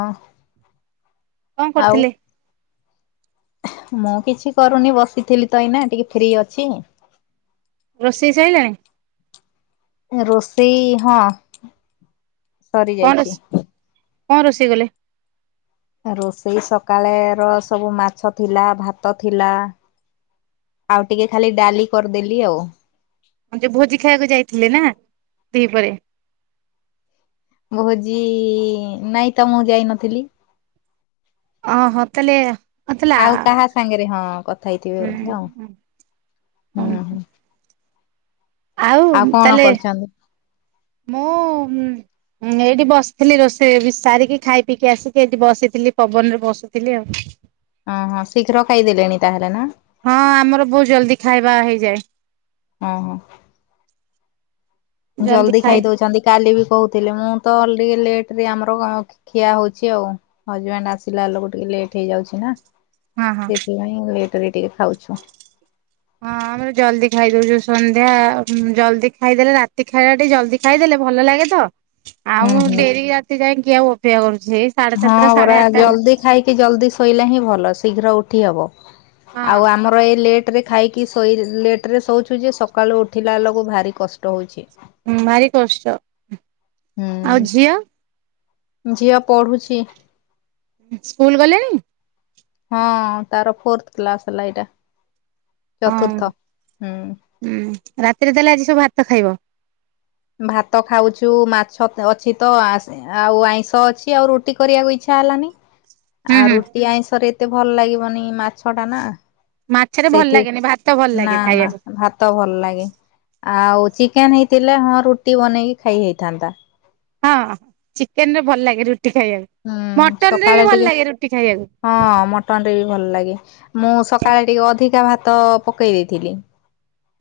ଅଁ, କଣ କରୁଥିଲେ? ମୁଁ କିଛି କରୁନି ବସିଥିଲି ତ ଏଇନା ଟିକେ ଫ୍ରି ଅଛି। ରୋଷେଇ ସଇଲାଣି? ଏ ରୋଷେଇ ହଁ। ସରି କଣ ଯାଇଛି। ରୋଷେ, କଣ ରୋଷେଇ କଲେ? ରୋଷେଇ ସକାଳେ ର ସବୁ ମାଛ ଥିଲା ଭାତ ଥିଲା। ଆଉ ଟିକେ ଖାଲି ଡାଲି କରିଦେଲି ଆଉ। ହଁ ଯୋଉ ଭୋଜି ଖାଇବାକୁ ଯାଇଥିଲେ ନା ଦିହିପରେ? ଭୋଜି ନାଇଁ ତ ମୁଁ ଯାଇନଥିଲି। ଅଁ, ହଁ ତାଲେ ଆଉ ତାଲେ ଆଉ ଆ, କାହା ସାଙ୍ଗରେ ହଁ କଥା ହେଇଥିବେ ହୁଁ, ବୋଧେ ଆଉ ଅଁ, ଅଁ, ହୁଁ ହଁ ହୁଁ। ଆଉ କଣ ତାଲେ କରୁଛନ୍ତି? ମୋ ହୁଁ ହୁଁ, ଏଇଟି ବସିଥିଲି ରୋଷେଇ ବି ସାରିକି ଖାଇ ପିଇକି ଆସିକି ଏଠି ବସିଥିଲି ପବନରେ ବସୁଥିଲି ଆଉ। [inaudible] ଅଁ, ହଁ ଶୀଘ୍ର ଖାଇଦେଲେଣି ତାହେଲେ ନା? ହଁ ଆମର ବହୁତ ଜଲଦି ଖାଇବା ହେଇଯାଏ। ଅଁ, ହଁ। ଜଲଦି ଖାଇ ଦଉଛନ୍ତି। କାଲି ବି କହୁଥିଲେ, ମୁଁ ତ ଲି- ଲେଟ୍ ରେ ଆମର ଅଁ, ଖିଆ ହୋଇଛି ଆଉ। ହଜବେଣ୍ଡ ଆସିଲା ଆଲୋକ ଟିକେ ଲେଟ୍ ହେଇଯାଉଛି ନା, ହଁ ହଁ। ସେଥିପାଇଁ ଲେଟ୍ ରେ ଟିକେ ଖାଉଛୁ। ହଁ ଆମର ଜଲଦି ଖାଇଦଉଚୁ, ସନ୍ଧ୍ୟା ହୁଁ, ଜଲଦି ଖାଇଦେଲେ ରାତି ଖାଇବା ଟି ଜଲଦି ଖାଇଦେଲେ ଭଲ ଲାଗେ ତ। ହୁଁ ଆଉ ହୁଁ। ଡେରି ରାତି ଯାଏ କିଏ ଆଉ ଅପେକ୍ଷା କରୁଛି, ହେଇ ସାଢେ ହଁ ସାତଟା ପରା ସାଢେ ଆଟା ଭିତ ଜଲ୍ଦି ଖାଇକି ଜଲଦି ଶୋଇଲେ ହିଁ ଭଲ, ଶୀଘ୍ର ଉଠି ହବ, ଆଉ ହଁ ଆମର ଏ ଲେ ଟ୍ ରେ ଖାଇକି ଶୋଇ ଲେଟ୍ ରେ ଶୋଉଛୁ ଯେ ସକାଳୁ ଉଠିଲା ବେଲକୁ ଭାରି କଷ୍ଟ ହଉଛି। ହୁଁ, ଭାରି କଷ୍ଟ। ଆଉ ହୁଁ ଝିଅ? ଝିଅ ପଢୁଛି। ସ୍କୁଲ୍ ଗଲାଣି? ହଁ ତାର ଫୋର୍ଥ କ୍ଲାସ୍ ହେଲା ଏଇଟା, ହଁ ଚତୁର୍ଥ ହୁଁ। ହୁଁ, ରାତିରେ ତାହେଲେ ଆଜି ସବୁ ଭାତ ଖାଇବ? ଭାତ ଖାଉଛୁ ମାଛ ଅଛି ତ ଆସେ। ଆଉ ଆଇଁଷ ଅଛି ଆଉ ରୁଟି କରିବାକୁ ଇଚ୍ଛା ହେଲାନି। ହୁଁ ଆ, ହୁଁ ରୁଟି ଆଇଁଷ ରେ ଏତେ ଭଲ ଲାଗିବନି ମାଛ ଟା ନା। ମାଛରେ ଭଲ ସେଇଠି ଲାଗେନି ଭାତ ଭଲ ନା, ଲାଗେ ନା ଖାଇବାକୁ ଭା ତ ଭଲ ଲାଗେ, ଆଉ ଚିକେନ୍ ହେଇଥିଲେ ହଁ ରୁଟି ବନେଇକି ଖାଇ ହେଇଥାନ୍ତା‌। ହଁ ଚିକେନ୍ ରେ ଭଲ ଲାଗେ ରୁଟି ଖାଇବାକୁ। ହୁଁ ମଟନ୍ ରେ ସକାଳେ ବି ଭଲ ଟିକେ ଲାଗେ ରୁଟି ଖାଇବାକୁ। ହଁ ମଟନ୍ ରେ ବି ଭଲ ଲାଗେ, ମୁଁ ସକାଳେ ଟିକେ ଅଧିକା ଭାତ ପକେଇ ଦେଇଥିଲି।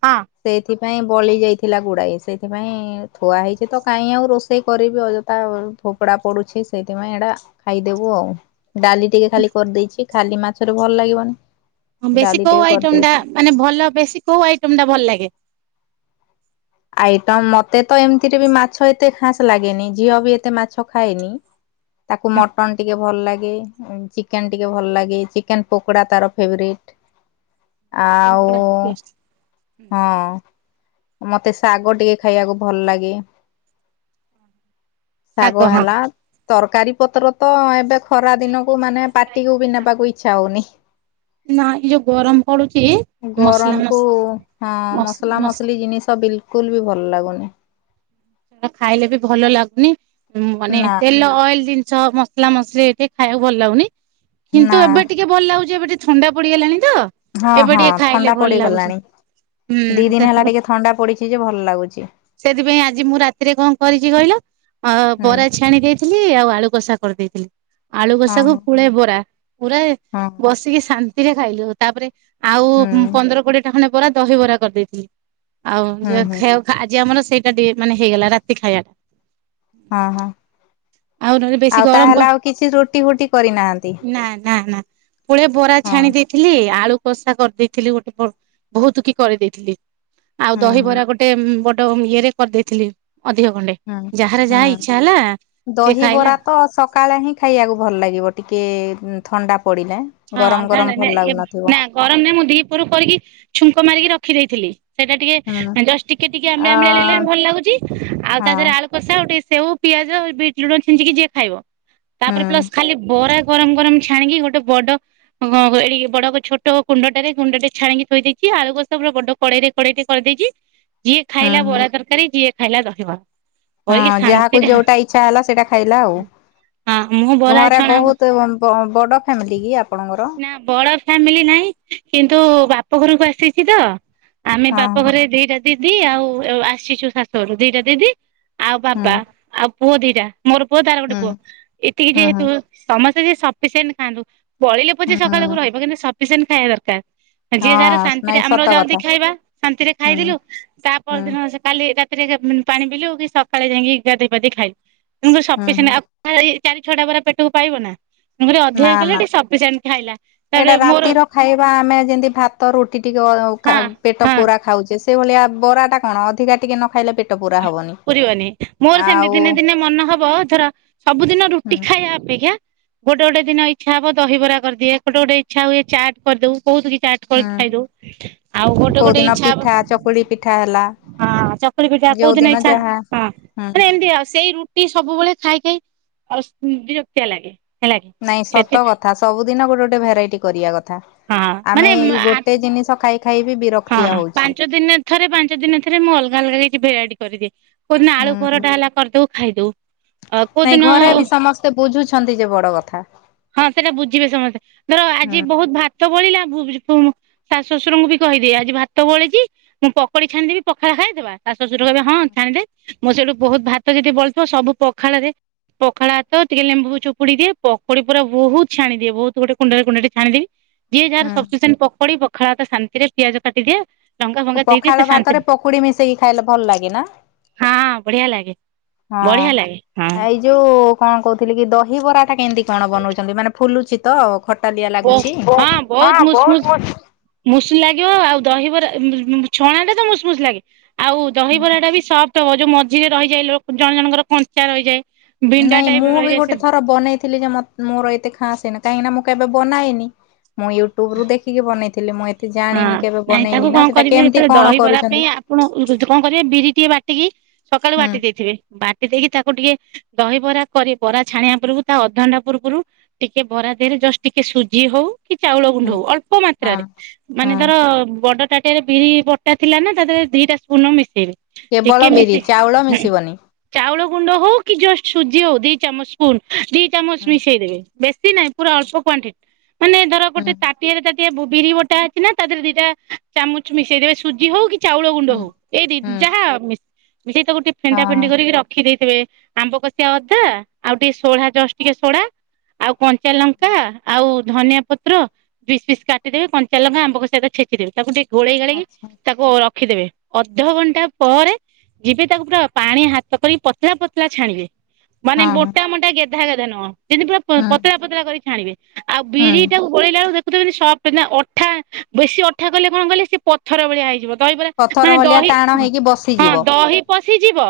ହଁ। ସେଇଥିପାଇଁ ବଲି ଯାଇଥିଲା ଗୁଡ଼ାଏ ସେଇଥିପାଇଁ ଥୁଆ ହେଇଛି ତ କାଇଁ ଆଉ ରୋଷେଇ କରିବି ଅଯଥା ଆଉ। ଫୋପଡା ପଡୁଚି ସେଇଥିପାଇଁ ଏଟା ଖାଇଦେବୁ ଆଉ। ଡାଲି ଟିକେ ଖାଲି କରିଦେଇଚି ଖାଲି ମାଛରେ ଭଲ ଲାଗିବନି। ହଁ ବେଶୀ ଡାଲି କଉ ଟିକେ ଆଇଟମ୍ ଟା କରିଦେଇଛି। ମାନେ ଭଲ ବେଶୀ କଉ ଆଇଟମ୍ ଟା ଭଲ ଲାଗେ? ଆଇଟମ୍ ମତେ ତ ଏମିତିରେ ବି ମାଛ ଏତେ ଖାସ୍ ଲାଗେନି ଝିଅ ବି ଏତେ ମାଛ ଖାଏନି। ତାକୁ ମଟନ୍ ଟିକେ ଭଲ୍ ଲାଗେ। ଚିକେନ୍ ଟିକେ ଭଲ ଲାଗେ ଚିକେନ୍ ପକୋଡ଼ା ତାର ଫେବରଇଟ୍। ଆଉ ହଁ। ମତେ ଶାଗ ଟିକେ ଖାଇବାକୁ ଭଲ ଲାଗେ। ଶାଗ ହେଲା ତରକାରୀ ପତ୍ର ତ ଏବେ ଖରା ଦିନକୁ ମାନେ ପାଟିକୁ ବି ନେବାକୁ ଇଚ୍ଛା ହଉନି। ନା ଏଇ ଯୋଉ ଗରମ ପଡୁଛି ମସଲା ଗରମ୍ କୁ ହଁ ମସଲା ମସଲି ଜିନିଷ ତ ବିଲ୍ କୁଲ୍ ବି ଭଲ ଲାଗୁନି। ସେଟା ଖାଇଲେ ବି ଭଲ ଲାଗୁନି ମାନେ ନା ତେଲ ଅଏଲ୍ ଜିନିଷ ମସ ମସଲା ମସଲି ଟିକେ ଖାଇବାକୁ ଭଲ ଲାଗୁନି ନା କିନ୍ତୁ ଏବେ ଟିକେ ଭଲ ଲାଗୁଚି ଏବେ ଟିକେ ଥଣ୍ଡା ପଡିଗଲାଣି ତ। ହଁ ଏବେ -ହଁ ଟିକେ ଖାଇଲେ ଥଣ୍ଡା ଭଲ ଲାଗୁଛି ପଡିଗଲାଣି। ହୁଁ ଦି ଦିନି ହେଲା ଟିକେ ଥଣ୍ଡା ପଡିଚି ଯେ ଭଲ୍ ଲାଗୁଚି। ସେଇଥିପାଇଁ ଆ ଆଜି ମୁଁ ରାତିରେ କଣ କରିଚି କହିଲ ଅ- ହୁଁ ବରା ଛାଣି ଦେଇଥିଲି ଆଉ ଆଳୁ କଷା କରିଦେଇଥିଲି। ଆଳୁ ହଁ କଷାକୁ ହଁ ପୁଳାଏ ବରା ପୁରା ଏ ହଁ। ବସିକି ଶାନ୍ତିରେ ଖାଇଲୁ। ତାପରେ ଆଉ ହୁଁ ପନ୍ଦର କୋଡିଏ ଟା ଖଣ୍ଡେ ବରା ଦହିିବରା କରିଦେଇଥିଲି ଆଉ ହୁଁ ଝିଅ ହୁଁ ଖାଇବାକୁ ଆଜି ଆମର ସେଇଟା ଟିକେ ମାନେ ହେଇଗଲା ରାତି ଖାଇବା। ହଁ ହଁ। ଆଉ ନହେଲେ ବେଶୀ ଆଉ ଗରମ ତାହେଲେ ଆଉ କିଛି ରୋଟି ଫୁଟି କରିନାହାନ୍ତି? ନା ନା ନା ପୁଳେ ବରା ହଁ ଛାଣି ଦେଇଥିଲି ଆଳୁ କଷା କରିଦେଇଥିଲି ଗୋଟେ ବ-ବହୁତ୍ କି କରିଦେଇଥିଲି। ଆଉ ହୁଁ ହୁଁ ଦହିବରା ଗୋଟେ ବଡ ଇଏରେ କରିଦେଇଥିଲି ଅଧିକ ଖଣ୍ଡେ। ହୁଁ ଯାହାର ହୁଁ। ଯାହା ଇଚ୍ଛା ହେଲା ସେ ଖାଇଲା। ଦହିବରା ତ ସକାଳେ ହିଁ ଖାଇବାକୁ ଭଲ ଲାଗିବ ଟିକେ ଥଣ୍ଡା ପଡିଲା ଗରମ୍ ଗରମ୍ ଭଲ୍ ଲାଗୁନଥିବ। ଗରମ୍ ରେ ମୁଁ ଦି ପହରୁ କରିକି ଛୁଙ୍କ ମାରିକି ରଖିଦେଇଥିଲି। ସେଇଟା ଟିକେ ହୁଁ ଜଷ୍ଟ୍ ଟିକେ ଟିକେ ଆ ଆମ୍ଳିଆ ଆମ୍ଳିଆ ଲାଗିଲାଣି ଭଲ ଲାଗୁଚି ଆଉ ତାଦିରେ ହଁ ଆଳୁ କଷା ଆଉ ଟିକେ ସେଉ, ପିଆଜ, ବିଟ୍ ଲୁଣ ଛିଞ୍ଚିକି ଯିଏ ଖାଇବ ହୁଁ ତାପରେ ପ୍ଲସ୍ ଖାଲି ବରା ଗରମ୍ ଗରମ୍ ଛାଣିକି ଗୋଟେ ବଡ ହ କଁ ଏଠି ବଡ ଛୋଟ କୁଣ୍ଡ ଟାରେ କୁଣ୍ଡ ଟେ ଛାଣିକି ଥୋଇ ଦେଇଛି ଆଳୁ କଷା ପୁରା ବଡ କଡେଇରେ କଡେଇ ଟେ କରିଦେଇଛି ଯିଏ ହୁଁ ଖାଇଲା ହୁଁ ବରା ତରକାରୀ ଯିଏ ଖାଇଲା ଦହିବରା। ହଁ କରିକି ଯାହାକୁ ଶାନ୍ତିରେ ଯୋଉଟା ଇଚ୍ଛା ହେଲା ସେଇଟା ଖାଇଲା ଆଉ ହଁ ମୁଁ ବରା ଘରେ ଛଣା ବହୁତ ବଡ଼ ଫ୍ୟାମିଲି କି ଆପଣଙ୍କର? ନା ବଡ ଫ୍ୟାମିଲି ନାହିଁ କିନ୍ତୁ ବାପ ଘରକୁ ଆସିଛି ତ ଆମେ ବାପ ହଁ ଘରେ ଦିଟା ଦିଦି ଆଉ ଆସିଛୁ ଶାଶୁଘରୁୁ ଦିଟା ଦିଦି ଆଉ ହଁ ବାବା ଆଉ ପୁଅ ଦିଟା ମୋର ପୁଅ ତାର ଗୋଟେ ହୁଁ ପୁଅ ଏତିକି ହୁଁ ହୁଁ ହୁଁ। ଯେହେତୁ ସମସ୍ତେ ଯିଏ ସଫିସିଏଣ୍ଟ ଖାଆନ୍ତୁ ବଳିଲେ ହୁଁ ପଛେ ସକାଳକୁୁ ରହିବ କିନ୍ତୁ ସଫିସିଣ୍ଟ ଖାଇବା ଦରକାର। ଯିଏ ଯାହାର ହଁ ଶାନ୍ତିରେ ନାଇଁ ଆମର ସତ ଜଲଦି କଥା ଖାଇବା ଶାନ୍ତିରେ ହୁଁ ହୁଁ ଖାଇଦଲୁ ତା ପରଦିନ ହୁଁ କାଲି ରାତିରେ ପାଣି ପିଇଲୁ କି ସକାଳେ ଯାଇକି ଗାଧୋଇ ପାାଧୋଇ ଖାଇଲୁ ତେଣୁ କରି ହୁଁ ସଫିସେଣ୍ଟ ଆଉ ଚାରି ଛଅଟା ବରା ପେଟକୁ ପାଇବ ନା ତେଣୁ କରି ଅଧିକ କଲେ ଟିକେ ସଫ ସେଇଟା ରାତିର ଖାଇବା ଆମେ ଯେମତି ଭାତ ରୁଟି ଟିକେ ଖା ହଁ ପେଟ ହଁ ପୁରା ଖାଉଚ଼େ ସେଇ ଭଳିଆ ବରା ଟା କଣ ଅଧିକା ଟିକେ ନ ଖାଇଲେ ପେଟ ପୁରା ହବନି। ପୁରିବନି ମୋର ସେମିତି ଆଉ ଦିନେ ଦିନେ ମନ ହବ ଧର ସବୁ ଦିନ ହୁଁ ରୁଟି ଖାଇବା ଅପେକ୍ଷା ଗୋଟେ ଗୋଟେ ଦିନ ଇଚ୍ଛା ହବ ଦହିବରା କରିଦିଏ ଗୋଟେ ଗୋଟେ ଇଚ୍ଛା ହୁଏ ଚାଟ୍ କରିଦଉ ବହୁତ୍ କି ଚାଟ୍ କରି ହୁଁ ଖାଇଦଉ ଆଉ ଗୋଟେ କୋଉ ଗୋଟେ ଦିନ ଇଚ୍ଛା ହବ ପିଠା ଚକୁଳି ପିଠା ହେଲା। ହଁ ଚକୁଳି ପିଠା ଯୋଉ କଉଦିନ ଦିନ ଇଚ୍ଛା ହଁ ଯାହା ହୁଁ ମାନେ ଏମ୍ ତି ଆଉ ସେଇ ରୁଟି ସବୁବେଳେ ଖାଇ ଖାଇ ଆଉ ବିରକ୍ତିଆ ଲାଗେ। ହେଲା କି ନାଇଁ ସେଥି ସତ କଥା ସବୁଦିନ ଗୋଟେ ଗୋଟେ ଭେରାଇଟି କରିବା କଥା। ହଁ ମାନେ ଆମେ ଏଇ ଗୋଟେ ଜିନିଷ ଖାଇ ଖାଇ ବି ବିର ହଁ ପାଞ୍ଚ ଦିନରେ ଥରେ ପାଞ୍ଚ ଦିନରେ ଥରେ ମୁଁ ଅଲଗା ଅଲଗା କିଛି ଭେରାଇଟି କରିଦିଏ। କଉଦିନ ଆଳୁ ହୁଁ ପରଟା ହେଲା କରିଦଉ ଖାଇଦଉ। ଅ କୋଉ ନାଇଁ ଦିନ ଘରେ ବି ସମସ୍ତେ ବୁଝୁଛନ୍ତି ଯେ ବଡ କଥା। ହଁ ସେଟା ବୁଝିବେ ସମସ୍ତେ ଧର ହୁଁ ଆଜି ବହୁତ୍ ଭାତ ବଳିଲା [unintelligible] ଶାଶୁ ଶଶୁରଙ୍କୁ ବି କହିଦିଏ ଆଜି ଭାତ ବଳିଚି ମୁଁ ପକଡି ଛାଣିଦବି ପଖାଳ ଖାଇଦବା ତାପରେ ଶଶୁର କହିବେ ହଁ ଛାଣିଦେ। ମୁଁ ସେଇଠୁ ବହୁତ୍ ଭାତ ଯଦି ବଳିଥିବ ସବୁ ପଖାଳ ରେ ପଖାଳ ଭାତ ଟିକେ ଲେମ୍ବୁକୁ ଚୁପୁଡି ଦିଏ ପକୁଡି ପୁରା ବହୁତ୍ ଛାଣିଦିଏ ବହୁତ୍ ଗୋଟେ କୁଣ୍ଡରେ କୁଣ୍ଡଟେ ଛାଣିଦିଏ। ଯିଏ ଯାହାର ହୁଁ ସଫିସେଣ୍ଟ୍ ପକଡି ପଖାଳ ଭାତ ଶାନ୍ତିରେ ପିଆଜ କାଟିଦିଏ ଲଙ୍କା ଫଙ୍କା ଦେଇଦିଏ ସେ ପଖାଳ ଶାନ୍ତିରେ ଭାତରେ ପକୁଡି ମିଶେଇକି ଖାଇଲେ ଭଲ ଲାଗେ ନା। ହଁ ବଢିଆ ଲାଗେ ବଢିଆ ଲାଗେ ହଁ। ଯଉ କଣ କହୁଥିଲି କି ଦହିିବରାଟା କେମିତି କଣ ବନଉଚନ୍ତି ମାନେ ଫୁଲୁଚି ତ ଖ ତାଲିଆ ଲାଗୁଚି ବ- ବହୁତ ହଁ ମୁସ୍ ମୁସ୍ ବହୁତ୍ ବହୁ ମୁସ୍ ଲାଗିବ ଆଉ ଦହିବରା- ଛଣା ଟା ତ ମୁସ୍ ମୁସ୍ ଲାଗେ ଆଉ ଦହିବରାଟା ବି ସଫ୍ଟ୍ ତ ଯଉ ମଝିରେ ରହିଯାଏ ଲୋ-ଜଣେ ଜଣଙ୍କର କଞ୍ଚା ରହିଯାଏ ବିଣ୍ଡା ନାଇଁ ଟାଇପ୍ ମୁଁ ବି ରହିଯାଏ ଗୋଟେ ସେ ଥର ବନେଇଥିଲି ଯେ ମ-ମୋର ଏତେ ଖାସ୍ ହେଇନି କାହିଁକି ନା ମୁଁ କେବେ ବନାଏନି। ମୁଁ ୟୁଟ୍ୟୁବ୍ ରୁ ଦେଖିକି ବନେଇଥିଲି ମୁଁ ଏତେ ଜାଣିନି ହଁ କେବେ ନାଇଁ ତାକୁ ବନେଇନି ନା କଣ ସେଟା କରିବେ କେମିତି ଯେତେବେଳେ କଣ ଦହିବରା ପାଇଁ କରୁଚନ୍ତି? ଆପଣ କଣ କରିବେ ବିରି ଟିକେ ବାଟିକି ସକାଳୁ ହୁଁ ବାଟି ଦେଇଥିବେ ବାଟି ଦେଇକି ତାକୁ ଟିକେ ଦହିବରା କରି ବରା ଛାଣିବା ପୂର୍ବରୁ ତା ଅଧଘଣ୍ଟା ପୂର୍ବରୁ ଟିକେ ବରା ଦେହରେ ଜଷ୍ଟ୍ ଟିକେ ସୁଜି ହଉ କି ଚାଉଳ ଗୁଣ୍ଡ ହୁଁ ହଉ ଅଳ୍ପ ହଁ ମାତ୍ରାରେ ମାନେ ହଁ ଧର ବଡ ତାଟିଆରେ ବିରି ବଟା ଥିଲା ନା ତାଦେହରେ ଦିଟା ସ୍ପୁନ୍ ମିଶେଇବି। କେବଳ ଟିକେ ବିରି ମିଶି ଚାଉଳ ମିଶିବନି। ଚାଉଳ ଗୁଣ୍ଡ ହଉ କି ଜଷ୍ଟ୍ ସୁଜି ହଉ ଦି ଚାମଚ୍ ସ୍ପୁନ୍ ଦି ଚାମଚ୍ ହୁଁ ମିଶେଇଦେବେ। ବେଶୀ ନାହିଁ ପୁରା ଅଳ୍ପ କ୍ଵାଣ୍ଟିଟି ମାନେ ଧର ହୁଁ ଗୋଟେ ହୁଁ ତାଟିଆରେ ତାଟିଏ ବିରି ବଟା ଅଛି କିନା ତା ଦେହରେ ଦିଟା ଚାମଚ୍ ମିଶେଇଦେବେ ସୁଜି ହଉ କି ଚାଉଳ ଗୁଣ୍ଡ ହୁଁ ହଉ ଏଇ ଦି ହୁଁ ଯାହା ମିଶେ ବିରି ତକୁ ଗୋଟେ ଫେଣ୍ଟା ଫେଣ୍ଟି କରିକି ରଖି ଦେଇଥିବେ। ଆମ୍ବ କଷିଆ ଅଦା ଆଉ ଟିକେ ସୋଢା ଜଷ୍ଟ୍ ଟିକେ ସୋଢା ଆଉ କଞ୍ଚା ଲଙ୍କା ହଁ। ଆଉ ଧନିଆ ପତ୍ର ପିସ୍ ପିସ୍ କାଟିଦେବେ କଞ୍ଚା ଲଙ୍କା ଆମ୍ବ କଷିଆ ଅଦା ଛେଚିଦେବେ ତାକୁ ଟିକେ ଗୋଳେଇ ଗୋଳାକି ଆଚ୍ଛା ତାକୁ ରଖିଦେବେ ଅଧ ଘଣ୍ଟା ପରେ ଯିବେ ତାକୁ ପୁରା ପାଣି ହାତ କରିକି ପତଳା ପତଳା ଛାଣିବେ। ମାନେ ହଁ ହଁ ମୋଟା ମୋଟା ଗେଧା ଗେଧା ନୁହଁ ଯେମିତି ପୁରା ହୁଁ ପତଳା ପତଳା କରି ଛାଣିବେ। ଆଉ ହୁଁ ବିରି ଟାକୁ ଗୋଳେଇଲା ବେଳକୁ ଦେଖୁଥିବ ଯେମିତି ସଫ୍ଟ୍ ଅ ବେଶୀ ଅଠା କଲେ କଣ କହିଲେ ସେ ପଥର ଭଳିଆ ହେଇଯିବ। ଦହିବରା ପଥର ମାନେ ଭଳିଆ ଦହି ଟାଣ ହେଇକି ହଁ ବସିଯିବ। ଦହି ପଶିଯିବ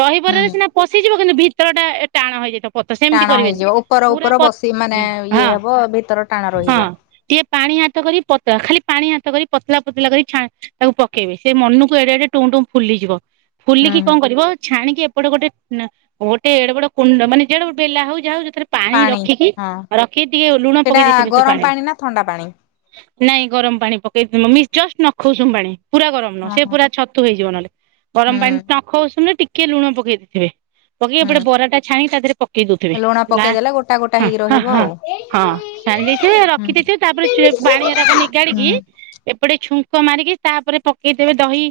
ଦହିିବରା ହୁଁ ସିନା ପଶିଯିବ କିନ୍ତୁ ଭିତର ଟା ଏ- ଟାଣ ହେଇଯାଇଥିବ। ପତ- ସେମିତି ଟାଣ କରିବେ ହେଇଯିବ ଉପର ପୁରା ଉପର ପ- ବସି ମାନେ ହଁ ଇଏ ହବ ଭିତର ଟାଣ ରହିବ। -ହଁ ଟିକେ। ପାଣି ହାତ କରି ପତଳା ଖାଲି ପାଣି ହାତ କରି ପତଳା ପତଳା କରି ଛା ତାକୁ ପକେଇବେ ସେ ମନକୁ ଏଡେ ଏଡେ ଟୁମ୍ ଟୁମ୍ ଫୁଲିଯିବ ହୁଁ ଫୁଲିକି ହୁଁ କଣ କରିବ ଛାଣିକି ଏପଟେ ଗୋଟେ ଗୋଟେ ଏଡ ବଡ କୁଣ୍ଡ ମାନେ ଯେଡେ ବେଲା ହଉ ଯାହଉ ଯଉଥିରେ ପାଣି ରଖିକି ରଖିକି ଟିକେ ଲୁଣ ସେଇଟା ପକେଇ ଦେଇଥିବେ ସେ ଗରମ ପାଣିରେ। ପାଣି ନା ଥଣ୍ଡା ପାଣି। ନାଇଁ ଗରମ ପାଣି ପକେଇଦ ମି ଜଷ୍ଟ ନଖଉସୁ ପାଣି। ପୁରା ଗରମ ନହ ହଁ ସେ ହଁ ପୁରା ଛତୁ ହେଇଯିବ ନହେଲେ ଗରମ ହୁଁ ପାଣି ନଖସୁନେ ଟିକେ ଟଏ ଲୁଣ ପକେଇ ଦେଇଥିବେ ପକେଇକି ଏପଟେ ହୁଁ ବରା ଟା ଛାଣି ତା ଦେହରେ ପକେଇ ଦଉଥିବେ ଲୁଣ ଲା ପକେଇଦେଲେ ଗୋଟା ଗୋଟା ହ ହେଇକି ହଁ ରହିବ ହଁ ଆଉ। ହଁ ଛାଣି ଦେଇଥିବେ ହୁଁ ରଖିଦେଇଥିବେ ତାପରେ ଚି ପାଣି ହୁଁ ନିଗାଡିକି ଏପଟେ ଛୁଙ୍କ ମାରିକି ତାପରେ ପକେଇଦେବେ ଦହି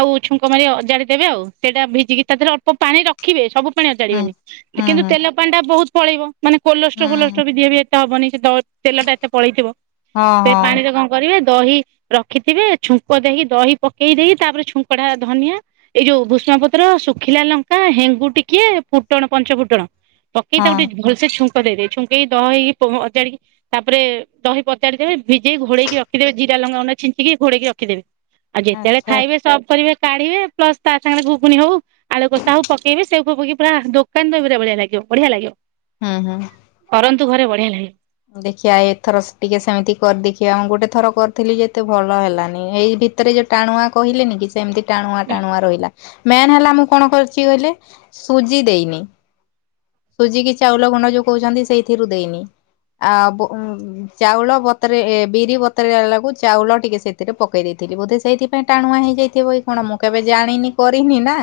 ଆଉ ଛୁଙ୍କ ମାରି ଅଜାଡି ଦେବେ ଆଉ ସେଇଟା ଭିଜିକି ତା ଦେହରେ ଅଳ୍ପ ପାଣି ରଖ ରଖିବେ ସବୁ ହୁଁ। ପାଣିଚାଡ଼ିବେନି ହୁଁ କିନ୍ତୁ ହୁଁ ତେଲ ପାଣି ଟା ବହୁତ ପଳେଇବ ମାନେ କୋଲଷ୍ଟ୍ରୋ ହୁଁ ଫୋଲଷ୍ଟ୍ରୋ ବି ଦି ଏତେ ହବନି ସେ ତ ତେଲଟା ଏତେ ପଳେଇଥିବ। ହଁ ହଁ। ପାଣି କଣ କରିବେ ଦହି ରଖିଥିବେ ଛୁଙ୍କ ଦେଇି ଦହି ପକେଇ ଦେଇେଇ ତାପରେ ଛୁଙ୍କ ଟା ଧନିଆ ଏଇ ଯୋଉ ଭୂଷ୍ମା ପତ୍ର ଶୁଖିଲା ଲଙ୍କା ହେଙ୍ଗୁ ଟିକେ ଫୁଟଣ ପଞ୍ଚ ଫୁଟଣ ପକେଇ ତାକୁ ହଁ ଗୋଟେ ଭଲସେ ଛୁଙ୍କ ଦେଇଦେ ଛୁଙ୍କେଇି ଦହିକି ପଜାଡିକି ତାପରେ ଦହି ପଚାଦବେ ଭିଇକ ଘୋଡେକି ରଖିଦେବେ ଜିରା ଲଙ୍କା ଗୁଣ୍ଡ ଛିଞ୍ଚି ଘଡ଼େଇକି ରଖିଦେବେ। ଆଉ ଯେତେବେଳେ ଆଚ୍ଛା। ଖାଇବେ ସବ କରିବେ କାଢ଼ିବେ ପ୍ଲସ୍ ତା ସାଙ୍ଗରେ ଘୁଗୁନି ହଉ। ଆଳୁ କଷାକୁ ପକେଇବି ସେଇ ଫେଉ ପକେଇ କି ପୁରା ଦୋକାନ ଦହି ବରା ପୁରା ବଢିଆ ଲାଗିବ ହଁ ହଁ। କରନ୍ତୁ ଘରେ ବଢିଆ ଲାଗେ। ଦେଖିବା ଏଇଥର ଟିକେ ସେମିତି କରି ଦେଖିବା ମୁଁ ଗୋଟେ ଥର କରିଥିଲି ଯେତେ ଭଲ ହେଲାନି ଏଇ ଭିତ ଭରେ ଯୋଉ ଟାଣୁଆ କହେନି କି ସେମିତି ଟାଣୁଆ ଟାଣୁଆ ରହିଲା। ମେନ୍ ହେଲା ମୁଁ କଣ କରୁଛି କହିଲେ ସୁଜି ଦେଇନି। ସୁଜି କି ଚାଉଳ ଗୁଣ୍ଡ ଯୋଉ କହୁଛନ୍ତି ସେଇଥିରୁ ଦେଇନି। ଆଉ ବୁ ଉଁ ଚାଉଳ ବତରେ ଏ ବିରି ବତରେଲାକୁ ଚାଉଳ ଟିକେ ସେ ସେଥିରେ ପକେଇ ଦେଇେଇଥିଲି ବୋଧେ ସେଇଥିପାଇଁ ଟାଣୁଆ ହେଇଯାଇଥିବ କି କଣ ମୁଁ କେବେ ଜାଣିନି କରିନି ନା।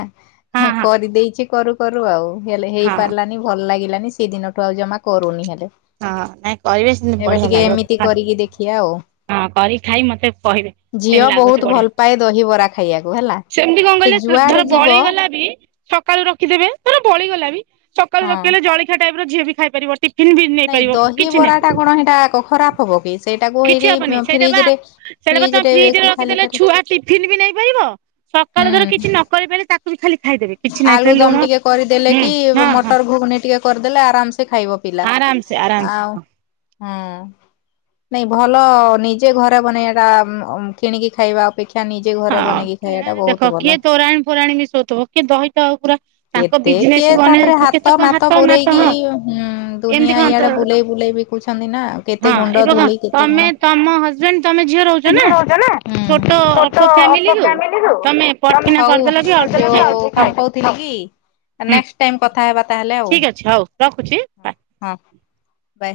ହଁ ହଁ କରିଦେଇଛି କରୁ କରୁ ଆଉ ହେଲେ ହଁ ହେଇପାରିଲାନି ଭଲ ଲାଗିଲାନି ସେଇଦିନଠୁ। ଠୁ ଆଉ ଜମା କରୁନି ହେଲେ। ହଁ ନାଇଁ କରିବେ। ସେମିତି ଏବେ ବଢିଆ ଟିକେ ଲାଗିବ। ଏମିତି କରିକି ଦେଖିବା ଆଉ। ହଁ କରି ଖାଇ ମତେ କହିବେ କେମିତି ଝିଅ ଲାଗୁଛି ବହୁତ ବଢିଆ ଭଲ ପାଏ ଦହିିବରା ଖାଇବାକୁ ହେଲା। ସେମିତି କଣ ସେ କହିଲେ ଯୁଆଡେ ଧର ବଳି ଯିବ ଗଲା ବି ସକାଳୁ ରଖିଦେବେ ଧର ବଳିଗଲା ବି ସକାଳୁ ହଁ ରଖିେଲେ ଜଳଖିଆ ଟାଇପ ର ଝିଅ ବି ଖାଇପାରିବ। ଟିଫିନ ବି ନାଇଁ ନେଇପାରିବ ଦହି କିଛି ବରା ନାହିଁ ଟା କଣ ଏଇଟା ଖରାପ ହବ କି। ସେଇଟାକୁ କିଛି ଏଇଠି ହବନି ସେଇଟା ବା ଫ୍ରିଜ ରେ ସେଇଟା ବା ଫ୍ରିଜ ତମେ ରେ କି ଫ୍ରିଜରେ ରଖିଦେଲେ ଖାଲିଟାରେ ଛୁଆ ଟିଫନ୍ ବି ନେଇ ପାରିବ। ସକାଳ ଧର କିଛି ନ କରି ପାରେ ତାକୁ ବି ଖାଲି ଖାଇଦେବେ। କିଛି ନାହିଁ ଆଲୁ ଖାଲି ଲୁଣ ଦମ ଟିକେ କରିଦେଲେ ହୁଁ କି ହଁ ହଁ ମଟର ଘୁଗନୀ ଟିକେ କରିଦେଲେ ଆରାମସେ ଖାଇବ। ପିଲା ଆରାମସେ ଆରାମସେ ଆଉ ହଁ ହୁଁ ନାଇଁ ଭଲ ନିଜେ ଘରେ ବନେଇ ଏଟା କିଣିକି ଖାଇବା ଅପେକ୍ଷା ନି ହଁ କିଣାରେ ଦେଖ କିଏ ତୋରାଣ ଫୋରାଣୀ ମିଶୋଉଥିବ କିଏ ଦହିତ ପୁରା ତାଙ୍କ କେତେ ବିଜନେସ କିଏ କୁ ତାପରେ ଅନେଇ କେତେ ହାତ କଣ ମାତ ନାତ ହଁ ବୁରେଇକିଁ ହୁଁ ଏମିତି ଦୁନିଆ କଣ ଇଆଡେ ତ ବୁଲେଇ ବୁଲେଇବ [inaudible] ନା କେତେ ହଁ ଗୁଣ୍ଡ ଏବେ କଣ ଧୂଳି କେତେ ତମେ କଣ ତମ ହଜବେଣ୍ଡ ତମେ ଝିଅ ରହୁଛ ନା ଛୋଟ ତ ଅଳ୍ପ ଫ୍ୟାମିଲି ଅପା କୁ ଫାମିଲି ରୁ ତମେ ପଟକିନା ହୋଉ କରିଦେଲ କି ଅଳ୍ପ ଖାଇଦେଲ ଯୋଉଁ କ ହଉ କହୁଥିଲି କି ହୁଁ ନେଷ୍ଟ ଟାଇ କଥା ହେବା ତାହେଲେ ଆଉ? ଠିକ ଅଛି ହଉ ରଖୁଛି ବାଏ। ହଁ ବଏ।